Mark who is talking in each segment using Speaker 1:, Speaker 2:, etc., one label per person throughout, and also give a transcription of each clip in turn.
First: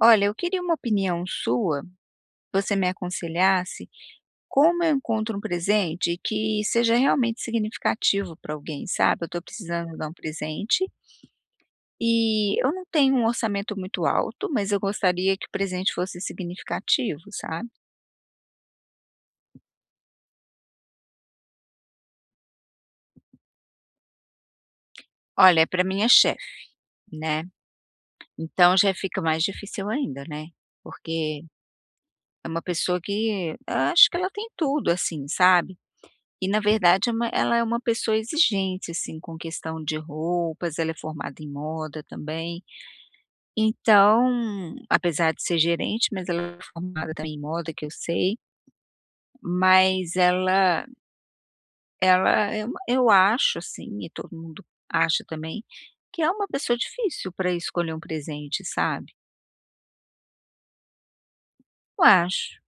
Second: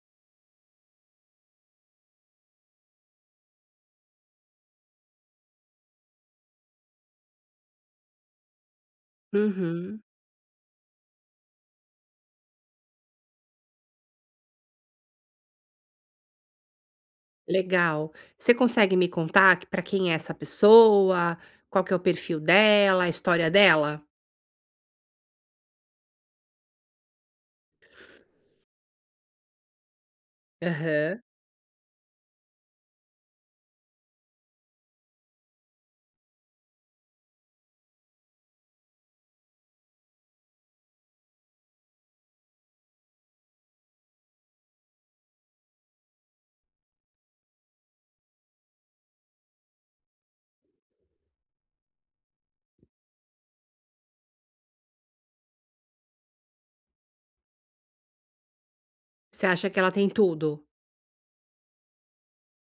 Speaker 1: Olha, eu queria uma opinião sua, você me aconselhasse como eu encontro um presente que seja realmente significativo para alguém, sabe? Eu estou precisando
Speaker 2: Uhum,
Speaker 1: dar um presente e eu não tenho um orçamento muito alto, mas eu gostaria que o presente fosse significativo, sabe?
Speaker 2: legal. Você consegue me contar para quem é essa pessoa? Qual que é o perfil dela, a história dela?
Speaker 1: Olha, é para minha chefe, né? Então já fica mais difícil ainda, né?
Speaker 2: Aham.
Speaker 1: Porque é uma pessoa que eu acho que ela tem tudo, assim, sabe? E na verdade é uma ela é uma pessoa exigente, assim, com questão de roupas, ela é formada em moda também. Então, apesar de ser gerente, mas ela é formada também em moda, que eu sei, mas ela é uma, eu acho, assim, e todo mundo acha também, que é uma pessoa difícil para escolher um presente, sabe?
Speaker 2: Você acha que ela tem tudo?
Speaker 1: Eu acho.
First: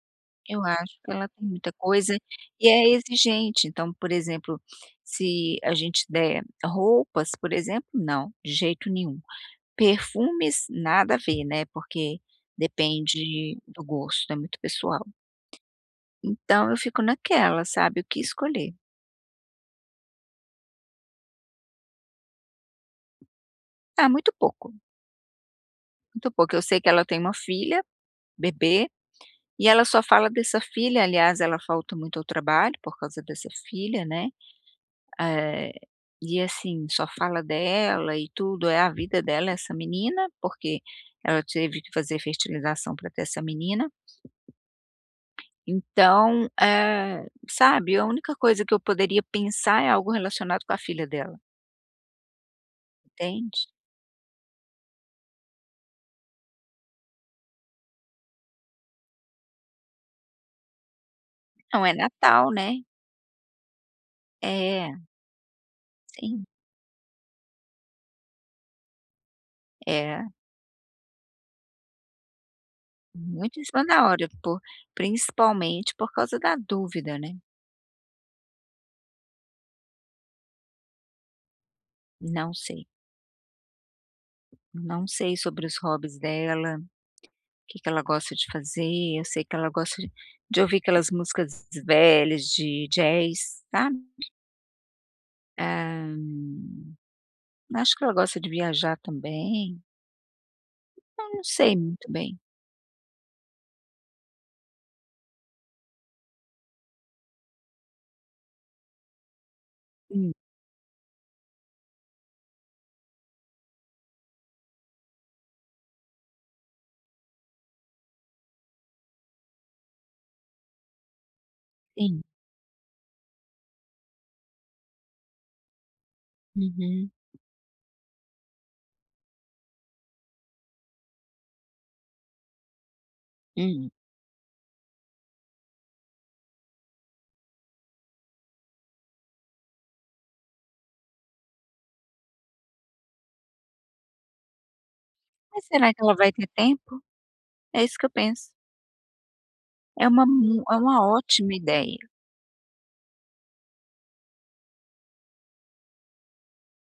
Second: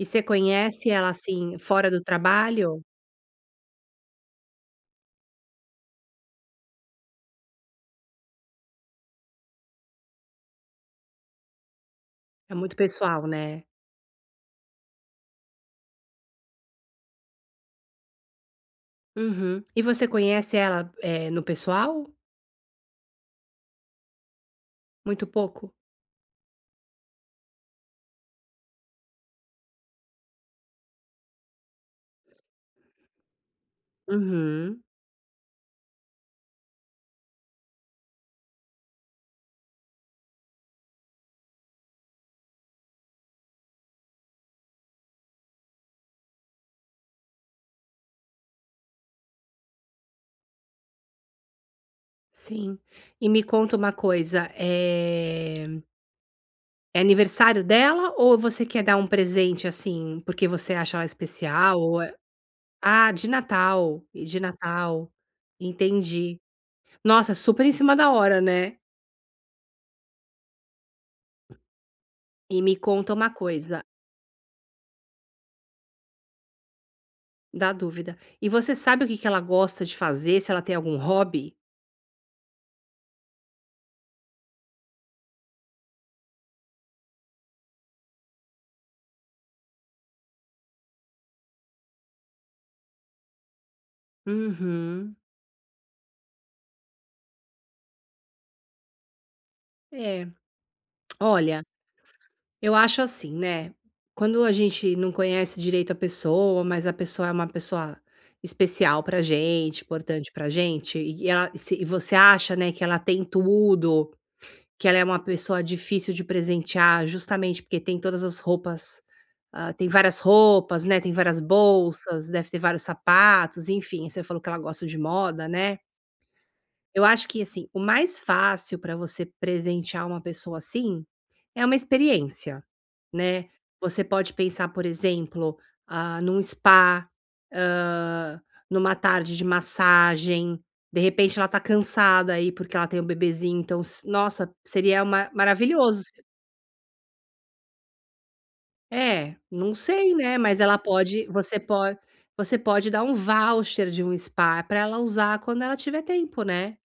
Speaker 2: E você
Speaker 1: Eu
Speaker 2: conhece
Speaker 1: acho
Speaker 2: ela,
Speaker 1: que ela tem
Speaker 2: assim,
Speaker 1: muita
Speaker 2: fora do
Speaker 1: coisa e
Speaker 2: trabalho?
Speaker 1: é exigente. Então, por exemplo, se a gente der roupas, por exemplo, não, de jeito nenhum. Perfumes, nada a ver, né, porque
Speaker 2: É muito pessoal,
Speaker 1: depende
Speaker 2: né?
Speaker 1: do gosto, é muito pessoal. Então eu fico naquela, sabe, o que escolher.
Speaker 2: Uhum. E você conhece ela, no pessoal?
Speaker 1: Ah, muito pouco,
Speaker 2: Muito pouco?
Speaker 1: muito pouco. Eu sei que ela tem uma filha, bebê, e ela só fala dessa filha, aliás, ela falta muito ao trabalho por causa dessa filha, né.
Speaker 2: Uhum,
Speaker 1: Eh, e assim, só fala dela e tudo, é a vida dela essa menina, porque ela teve que fazer fertilização para ter essa menina. Então, sabe, a única coisa que eu poderia pensar é algo relacionado com a filha dela,
Speaker 2: sim. E me
Speaker 1: entende?
Speaker 2: conta uma coisa, é aniversário dela ou você quer dar um presente, assim, porque você acha ela especial
Speaker 1: Não, é
Speaker 2: ou
Speaker 1: Natal, né?
Speaker 2: ah, de Natal, e de
Speaker 1: É,
Speaker 2: Natal, entendi.
Speaker 1: sim,
Speaker 2: Nossa, super em cima da hora, né.
Speaker 1: é
Speaker 2: E me conta uma
Speaker 1: muito em cima
Speaker 2: coisa,
Speaker 1: da hora, por, principalmente por causa da dúvida, né?
Speaker 2: dá dúvida, e você sabe o que que ela gosta de fazer, se ela tem algum hobby?
Speaker 1: Não sei. Não sei sobre os hobbies dela. Que ela gosta de fazer, eu sei que ela gosta de ouvir aquelas músicas velhas de jazz, sabe.
Speaker 2: Uhum.
Speaker 1: Ah, acho que ela gosta de viajar também,
Speaker 2: É,
Speaker 1: eu não
Speaker 2: olha,
Speaker 1: sei muito bem.
Speaker 2: eu acho assim, né, quando a gente não conhece direito a pessoa, mas a pessoa é uma pessoa especial pra gente, importante
Speaker 1: Hum,
Speaker 2: pra gente, e ela se e você acha, né, que ela tem tudo. Que ela é uma pessoa difícil de presentear, justamente porque tem todas as roupas, hã, tem várias roupas, né, tem várias
Speaker 1: sim.
Speaker 2: bolsas, deve ter vários sapatos, enfim, você falou que ela gosta de moda, né. Eu
Speaker 1: Uhum,
Speaker 2: acho que, assim, o mais fácil para você presentear uma pessoa assim, é uma experiência, né.
Speaker 1: hum.
Speaker 2: Você pode pensar, por exemplo, ah, num spa, hã, numa tarde de massagem. De repente, ela tá cansada aí, porque ela tem um bebezinho, então s nossa, seria ma
Speaker 1: Mas será que
Speaker 2: maravilhoso.
Speaker 1: ela vai ter tempo? É isso que eu penso.
Speaker 2: É, não
Speaker 1: É
Speaker 2: sei,
Speaker 1: uma
Speaker 2: né, mas
Speaker 1: mu É
Speaker 2: ela
Speaker 1: uma
Speaker 2: pode
Speaker 1: ótima
Speaker 2: você
Speaker 1: ideia.
Speaker 2: pode, você pode dar um voucher de um spa para ela usar quando ela tiver tempo, né.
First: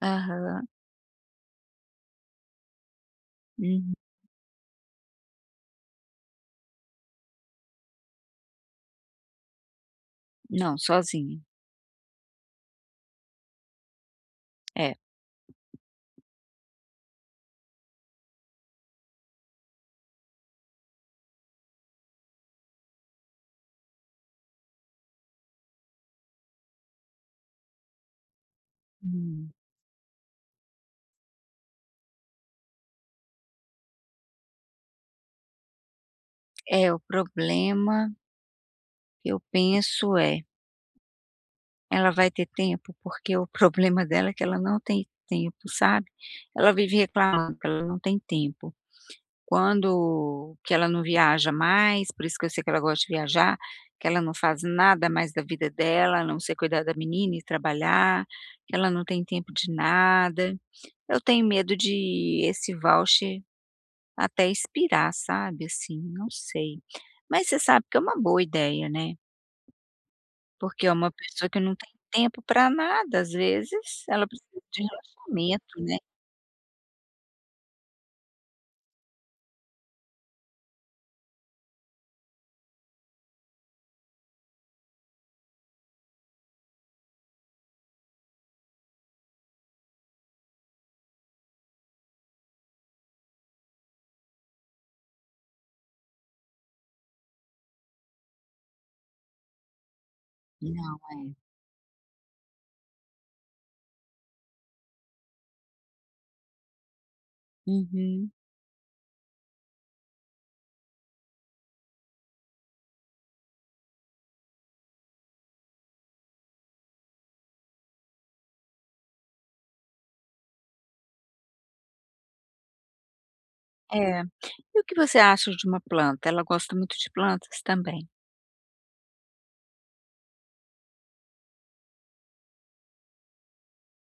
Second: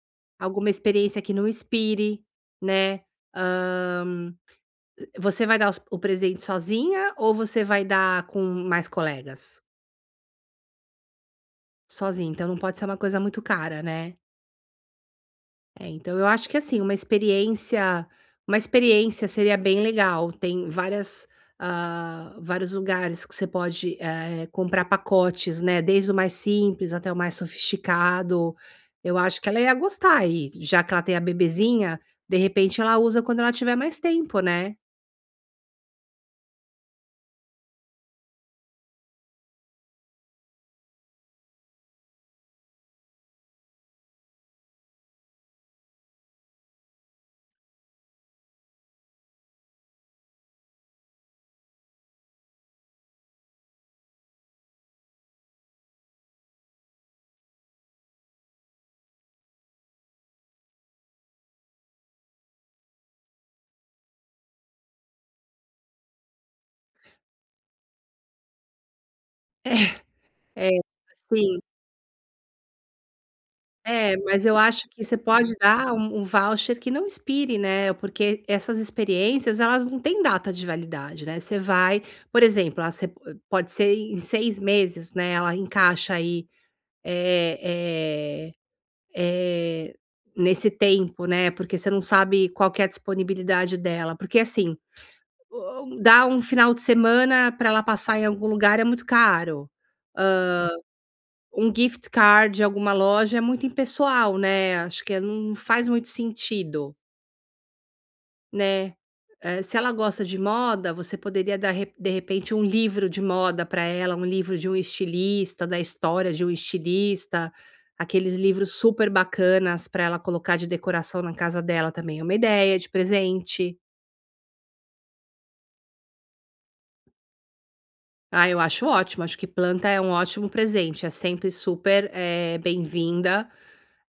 Speaker 1: Aham,
Speaker 2: Alguma experiência que não expire, né.
Speaker 1: uhum.
Speaker 2: Você vai dar os o presente sozinha ou você vai dar com mais colegas?
Speaker 1: Não, sozinha,
Speaker 2: Sozinha, então não pode ser uma coisa muito cara, né.
Speaker 1: é.
Speaker 2: É, então eu acho que, assim, uma experiência seria bem legal. Tem várias, hã, vários lugares que você pode, comprar pacotes, né, desde o mais simples até o mais sofisticado. Eu acho que
Speaker 1: Hum,
Speaker 2: ela ia gostar e já que ela tem a bebezinha, de repente ela usa quando ela tiver mais tempo, né.
Speaker 1: é o problema, eu penso. Ela vai ter tempo, porque o problema dela é que ela não tem tempo, sabe. Ela vive reclamando que ela não tem tempo. Quando que ela não viaja mais, por isso que eu sei que ela gosta de viajar, que ela não faz nada mais da vida dela, a não ser cuidar da menina e trabalhar, que ela não tem tempo de nada. Eu tenho medo de esse voucher até expirar, sabe, assim, não sei. Mas você sabe que é uma boa ideia, né.
Speaker 2: É,
Speaker 1: Porque é uma pessoa que
Speaker 2: assim.
Speaker 1: não tem tempo para nada, às vezes
Speaker 2: É,
Speaker 1: ela
Speaker 2: mas eu
Speaker 1: precisa de
Speaker 2: acho que você pode
Speaker 1: relaxamento,
Speaker 2: dar
Speaker 1: né.
Speaker 2: um voucher que não expire, né, porque essas experiências elas não têm data de validade, né, você vai por exemplo, ah, pode ser em 6 meses, né, ela encaixa aí, eh eh eh, nesse tempo, né, porque você não sabe qual que é a disponibilidade dela, porque assim, o dar um final de semana para ela passar em algum lugar é muito caro.
Speaker 1: Não, é.
Speaker 2: Um gift card de alguma loja é muito impessoal, né, acho que é, não faz muito sentido,
Speaker 1: Uhum.
Speaker 2: né. Se ela gosta de moda, você poderia dar re de repente um livro de moda para ela, um livro de um estilista, da história de um estilista, aqueles livros super bacanas para ela colocar de decoração na casa dela também é uma ideia de presente.
Speaker 1: É. E o que você acha de uma planta? Ela gosta muito de plantas também?
Speaker 2: Ah, eu acho ótimo, acho que planta é um ótimo presente, é sempre super, bem-vinda.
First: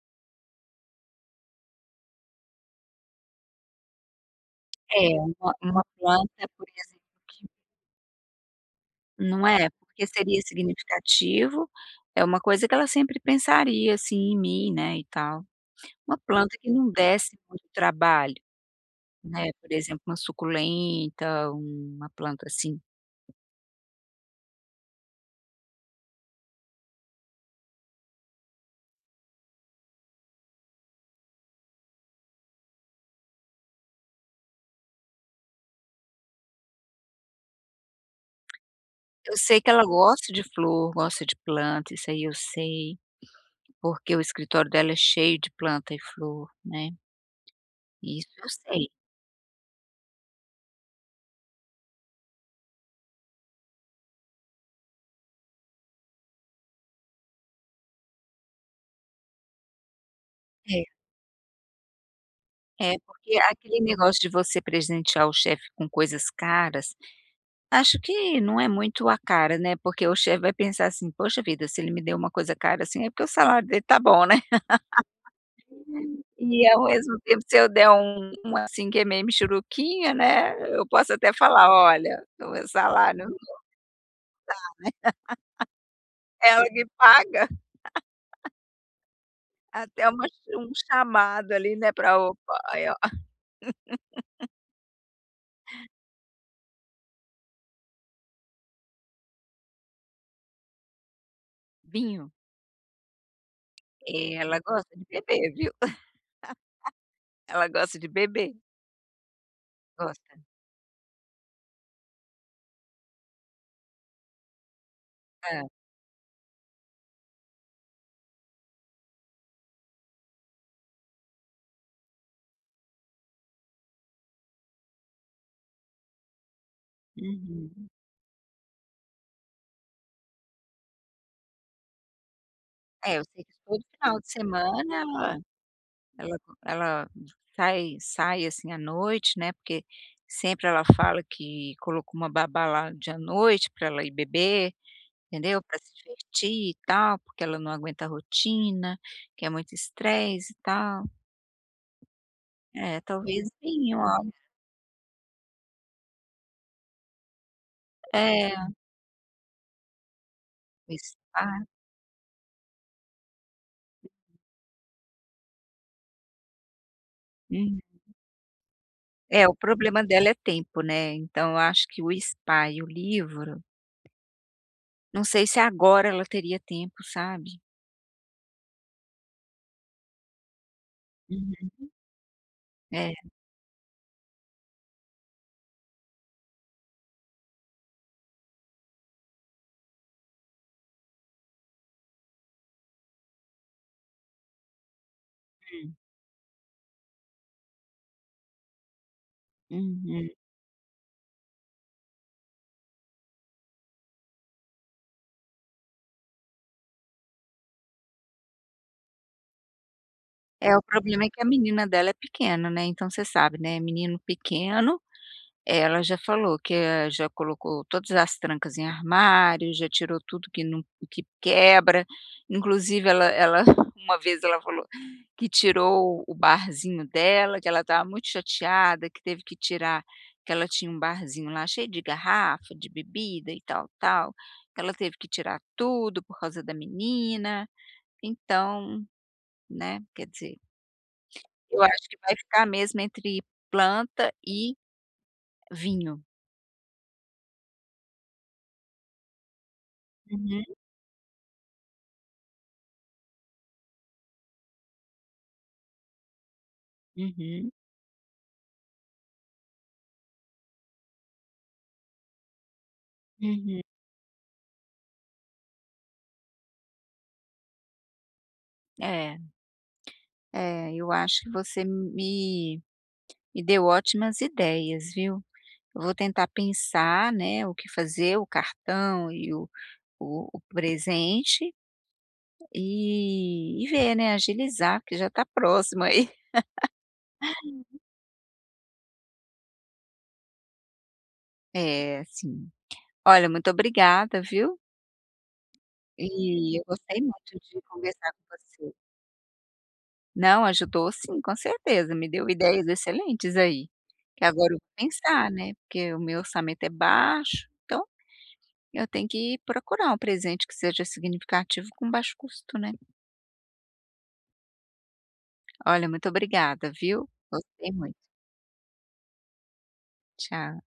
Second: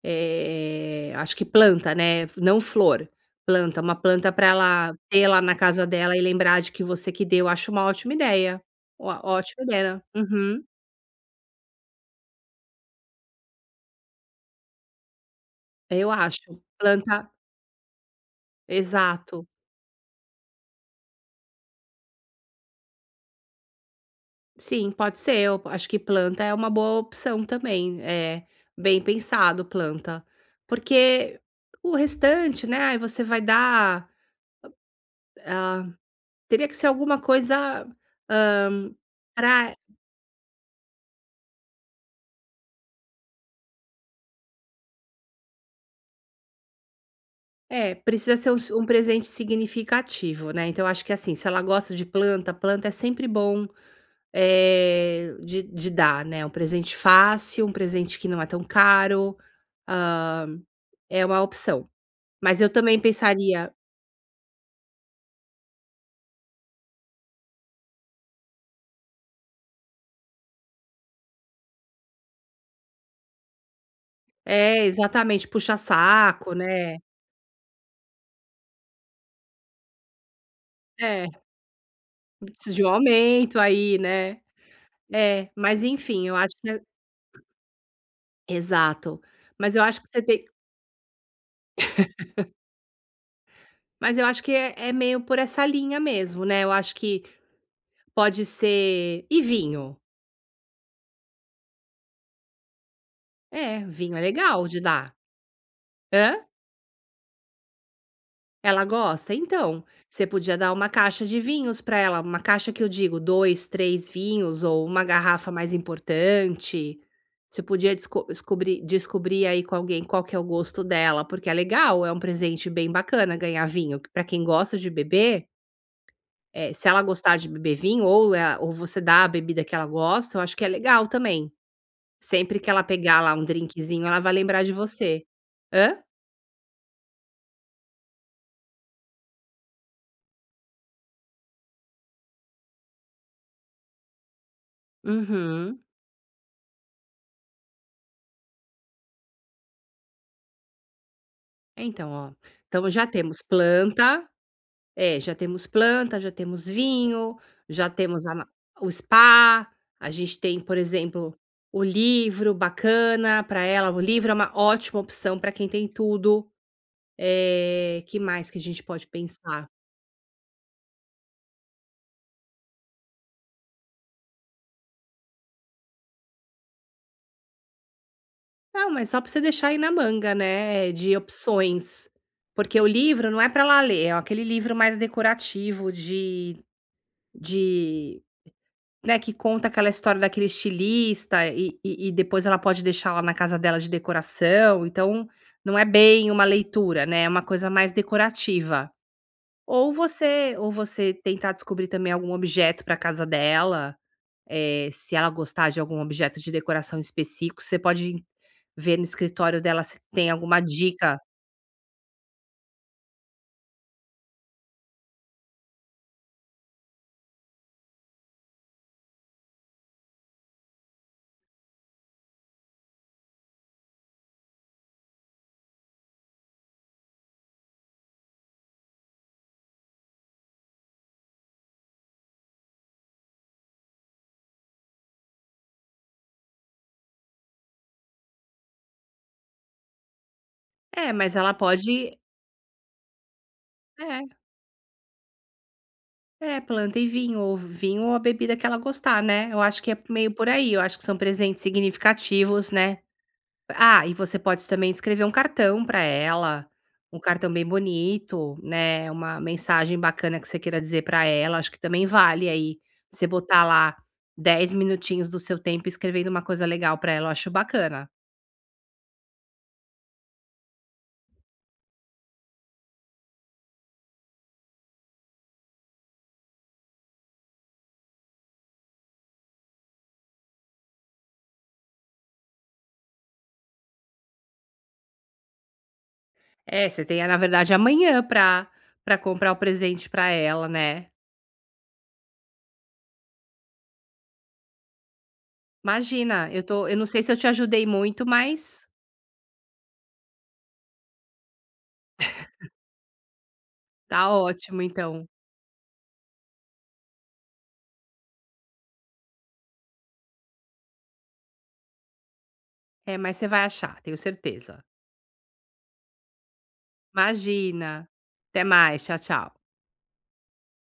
Speaker 2: Acho que planta, né, não flor, planta, uma planta para ela
Speaker 1: É,
Speaker 2: ter lá
Speaker 1: uma
Speaker 2: na casa
Speaker 1: uma
Speaker 2: dela e
Speaker 1: planta,
Speaker 2: lembrar
Speaker 1: por
Speaker 2: de que você
Speaker 1: exemplo,
Speaker 2: que
Speaker 1: que
Speaker 2: deu, acho uma ótima ideia. Ó
Speaker 1: não
Speaker 2: ótima
Speaker 1: é?
Speaker 2: ideia, né?
Speaker 1: Porque seria
Speaker 2: Uhum.
Speaker 1: significativo, é uma coisa que ela sempre pensaria, assim, em mim, né, e tal.
Speaker 2: Eu
Speaker 1: Uma planta
Speaker 2: acho.
Speaker 1: que não
Speaker 2: Planta,
Speaker 1: desse muito trabalho,
Speaker 2: exato.
Speaker 1: né, por exemplo, uma suculenta, uma planta assim.
Speaker 2: Sim, pode ser, eu acho que planta é uma boa opção também, é, bem pensado planta. Porque o restante, né, aí você vai dar, ah, teria que ser alguma coisa, para
Speaker 1: Eu sei que ela gosta de flor, gosta de planta, isso aí eu sei, porque o escritório dela é cheio de planta e flor, né,
Speaker 2: é,
Speaker 1: isso
Speaker 2: precisa
Speaker 1: eu
Speaker 2: ser um s um
Speaker 1: sei.
Speaker 2: presente significativo, né, então acho que, assim, se ela gosta de planta, planta é sempre bom, de dar, né, um presente fácil, um presente que não é tão caro, hã, é uma opção. Mas eu
Speaker 1: É, é
Speaker 2: também
Speaker 1: porque
Speaker 2: pensaria
Speaker 1: aquele negócio de você presentear o chefe com coisas caras, acho que não é muito a cara, né, porque o chefe vai pensar assim: "Poxa vida, se ele me deu uma coisa cara assim, é porque o salário dele tá bom, né".
Speaker 2: é, exatamente, puxa saco,
Speaker 1: E ao
Speaker 2: né.
Speaker 1: mesmo tempo, se eu der um, assim, que é meio mixuruquinha, né, eu posso
Speaker 2: É,
Speaker 1: até falar: "Olha, o meu
Speaker 2: preciso de um
Speaker 1: salário não
Speaker 2: aumento aí, né. É, mas enfim, eu
Speaker 1: é
Speaker 2: acho
Speaker 1: ela
Speaker 2: que é,
Speaker 1: que paga".
Speaker 2: exato. Mas eu acho
Speaker 1: Até
Speaker 2: que você
Speaker 1: uma ch
Speaker 2: tem
Speaker 1: um chamado ali, né, pra, opa, aí ó.
Speaker 2: mas eu acho que é meio por essa linha mesmo, né, eu acho que pode ser e vinho?
Speaker 1: Vinho.
Speaker 2: É, vinho é
Speaker 1: É, ela
Speaker 2: legal de
Speaker 1: gosta de
Speaker 2: dar.
Speaker 1: beber, viu.
Speaker 2: Hã?
Speaker 1: Ela gosta de beber,
Speaker 2: Ela gosta? Então, você
Speaker 1: gosta.
Speaker 2: podia dar uma caixa de vinhos para ela, uma caixa que eu digo, 2, 3 vinhos ou uma garrafa
Speaker 1: Hã.
Speaker 2: mais importante. Você podia descobrir aí com alguém qual que é o gosto dela, porque é legal, é um presente bem bacana ganhar vinho, para quem gosta de beber, se ela gostar de beber
Speaker 1: Uhum.
Speaker 2: vinho ou é ou você dá a bebida que ela gosta, eu acho que é legal também. Sempre que ela
Speaker 1: É,
Speaker 2: pegar
Speaker 1: eu
Speaker 2: lá
Speaker 1: sei
Speaker 2: um
Speaker 1: que todo
Speaker 2: drinkzinho, ela
Speaker 1: final de
Speaker 2: vai lembrar de
Speaker 1: semana
Speaker 2: você. Hã?
Speaker 1: ela ela sai, assim, à noite, né, porque sempre ela fala que colocou uma babá lá de à noite pra ela ir beber, entendeu, pra
Speaker 2: Uhum.
Speaker 1: se divertir e tal, porque ela não aguenta a rotina, que é muito estresse e tal.
Speaker 2: Então, ó, então
Speaker 1: É,
Speaker 2: já temos
Speaker 1: talvez vinho,
Speaker 2: planta.
Speaker 1: olha.
Speaker 2: É, já temos planta, já temos vinho, já temos a ma
Speaker 1: É,
Speaker 2: o spa, a gente tem, por
Speaker 1: um
Speaker 2: exemplo,
Speaker 1: spa.
Speaker 2: o livro bacana para ela, o livro é uma ótima opção para quem tem tudo.
Speaker 1: Hum.
Speaker 2: Que mais que a gente pode
Speaker 1: É, o
Speaker 2: pensar?
Speaker 1: problema dela é tempo, né, então eu acho que o spa e o livro, não sei se agora ela teria tempo, sabe.
Speaker 2: Não, mas só pra você deixar aí na manga, né, de
Speaker 1: Uhum.
Speaker 2: opções. Porque o
Speaker 1: É.
Speaker 2: livro não é pra lá ler, é aquele livro mais decorativo de né, que conta aquela história daquele estilista e depois ela pode deixar lá na casa dela de decoração, então não é bem uma leitura, né, é uma coisa mais decorativa.
Speaker 1: Uhum.
Speaker 2: Ou você tentar descobrir também algum objeto pra casa dela, se ela gostar de algum objeto de decoração específico, você pode ver no escritório dela se tem alguma
Speaker 1: É, o
Speaker 2: dica.
Speaker 1: problema é que a menina dela é pequena, né, então você sabe, né, menino pequeno. É, ela já falou que, já colocou todas as trancas em armário, já tirou tudo que não que quebra, inclusive ela uma vez ela falou que tirou o barzinho dela, que ela estava muito chateada, que teve que tirar, que ela tinha um barzinho lá cheio de garrafa, de bebida e tal, tal, que ela teve que tirar tudo por causa da menina. Então, né, quer dizer,
Speaker 2: É, mas ela
Speaker 1: eu acho que
Speaker 2: pode
Speaker 1: vai ficar mesmo entre planta
Speaker 2: é,
Speaker 1: e vinho.
Speaker 2: é, planta e vinho, ou vinho ou a bebida que ela gostar, né. Eu acho que é meio por
Speaker 1: Uhum,
Speaker 2: aí, eu acho que são presentes significativos, né. Ah, e você pode também escrever um cartão para ela, um cartão bem
Speaker 1: uhum.
Speaker 2: bonito, né, uma mensagem bacana que você queira dizer para ela, acho que também vale aí, você botar
Speaker 1: Uhum.
Speaker 2: lá 10 minutinhos do seu tempo escrevendo uma coisa legal para ela, eu acho bacana.
Speaker 1: É, é, eu acho que você me deu ótimas ideias, viu. Eu vou tentar pensar, né, o que fazer, o cartão e o presente e ver, né, agilizar, porque já está próximo aí.
Speaker 2: É, você tem, na verdade, amanhã pra comprar o presente pra ela, né.
Speaker 1: É, sim. Olha, muito obrigada, viu. E
Speaker 2: Imagina,
Speaker 1: eu
Speaker 2: eu não
Speaker 1: gostei
Speaker 2: sei se eu te
Speaker 1: muito de
Speaker 2: ajudei muito,
Speaker 1: conversar com
Speaker 2: mas
Speaker 1: você. Não, ajudou sim, com certeza, me deu ideias excelentes aí,
Speaker 2: tá
Speaker 1: que agora eu
Speaker 2: ótimo
Speaker 1: vou
Speaker 2: então.
Speaker 1: pensar, né, porque o meu orçamento é baixo, então eu tenho que procurar um presente que seja significativo com baixo custo, né.
Speaker 2: É, mas você vai achar, tenho certeza.
Speaker 1: Olha, muito obrigada, viu. Gostei
Speaker 2: Imagina.
Speaker 1: muito.
Speaker 2: Até mais, tchau, tchau.
Speaker 1: Tchau.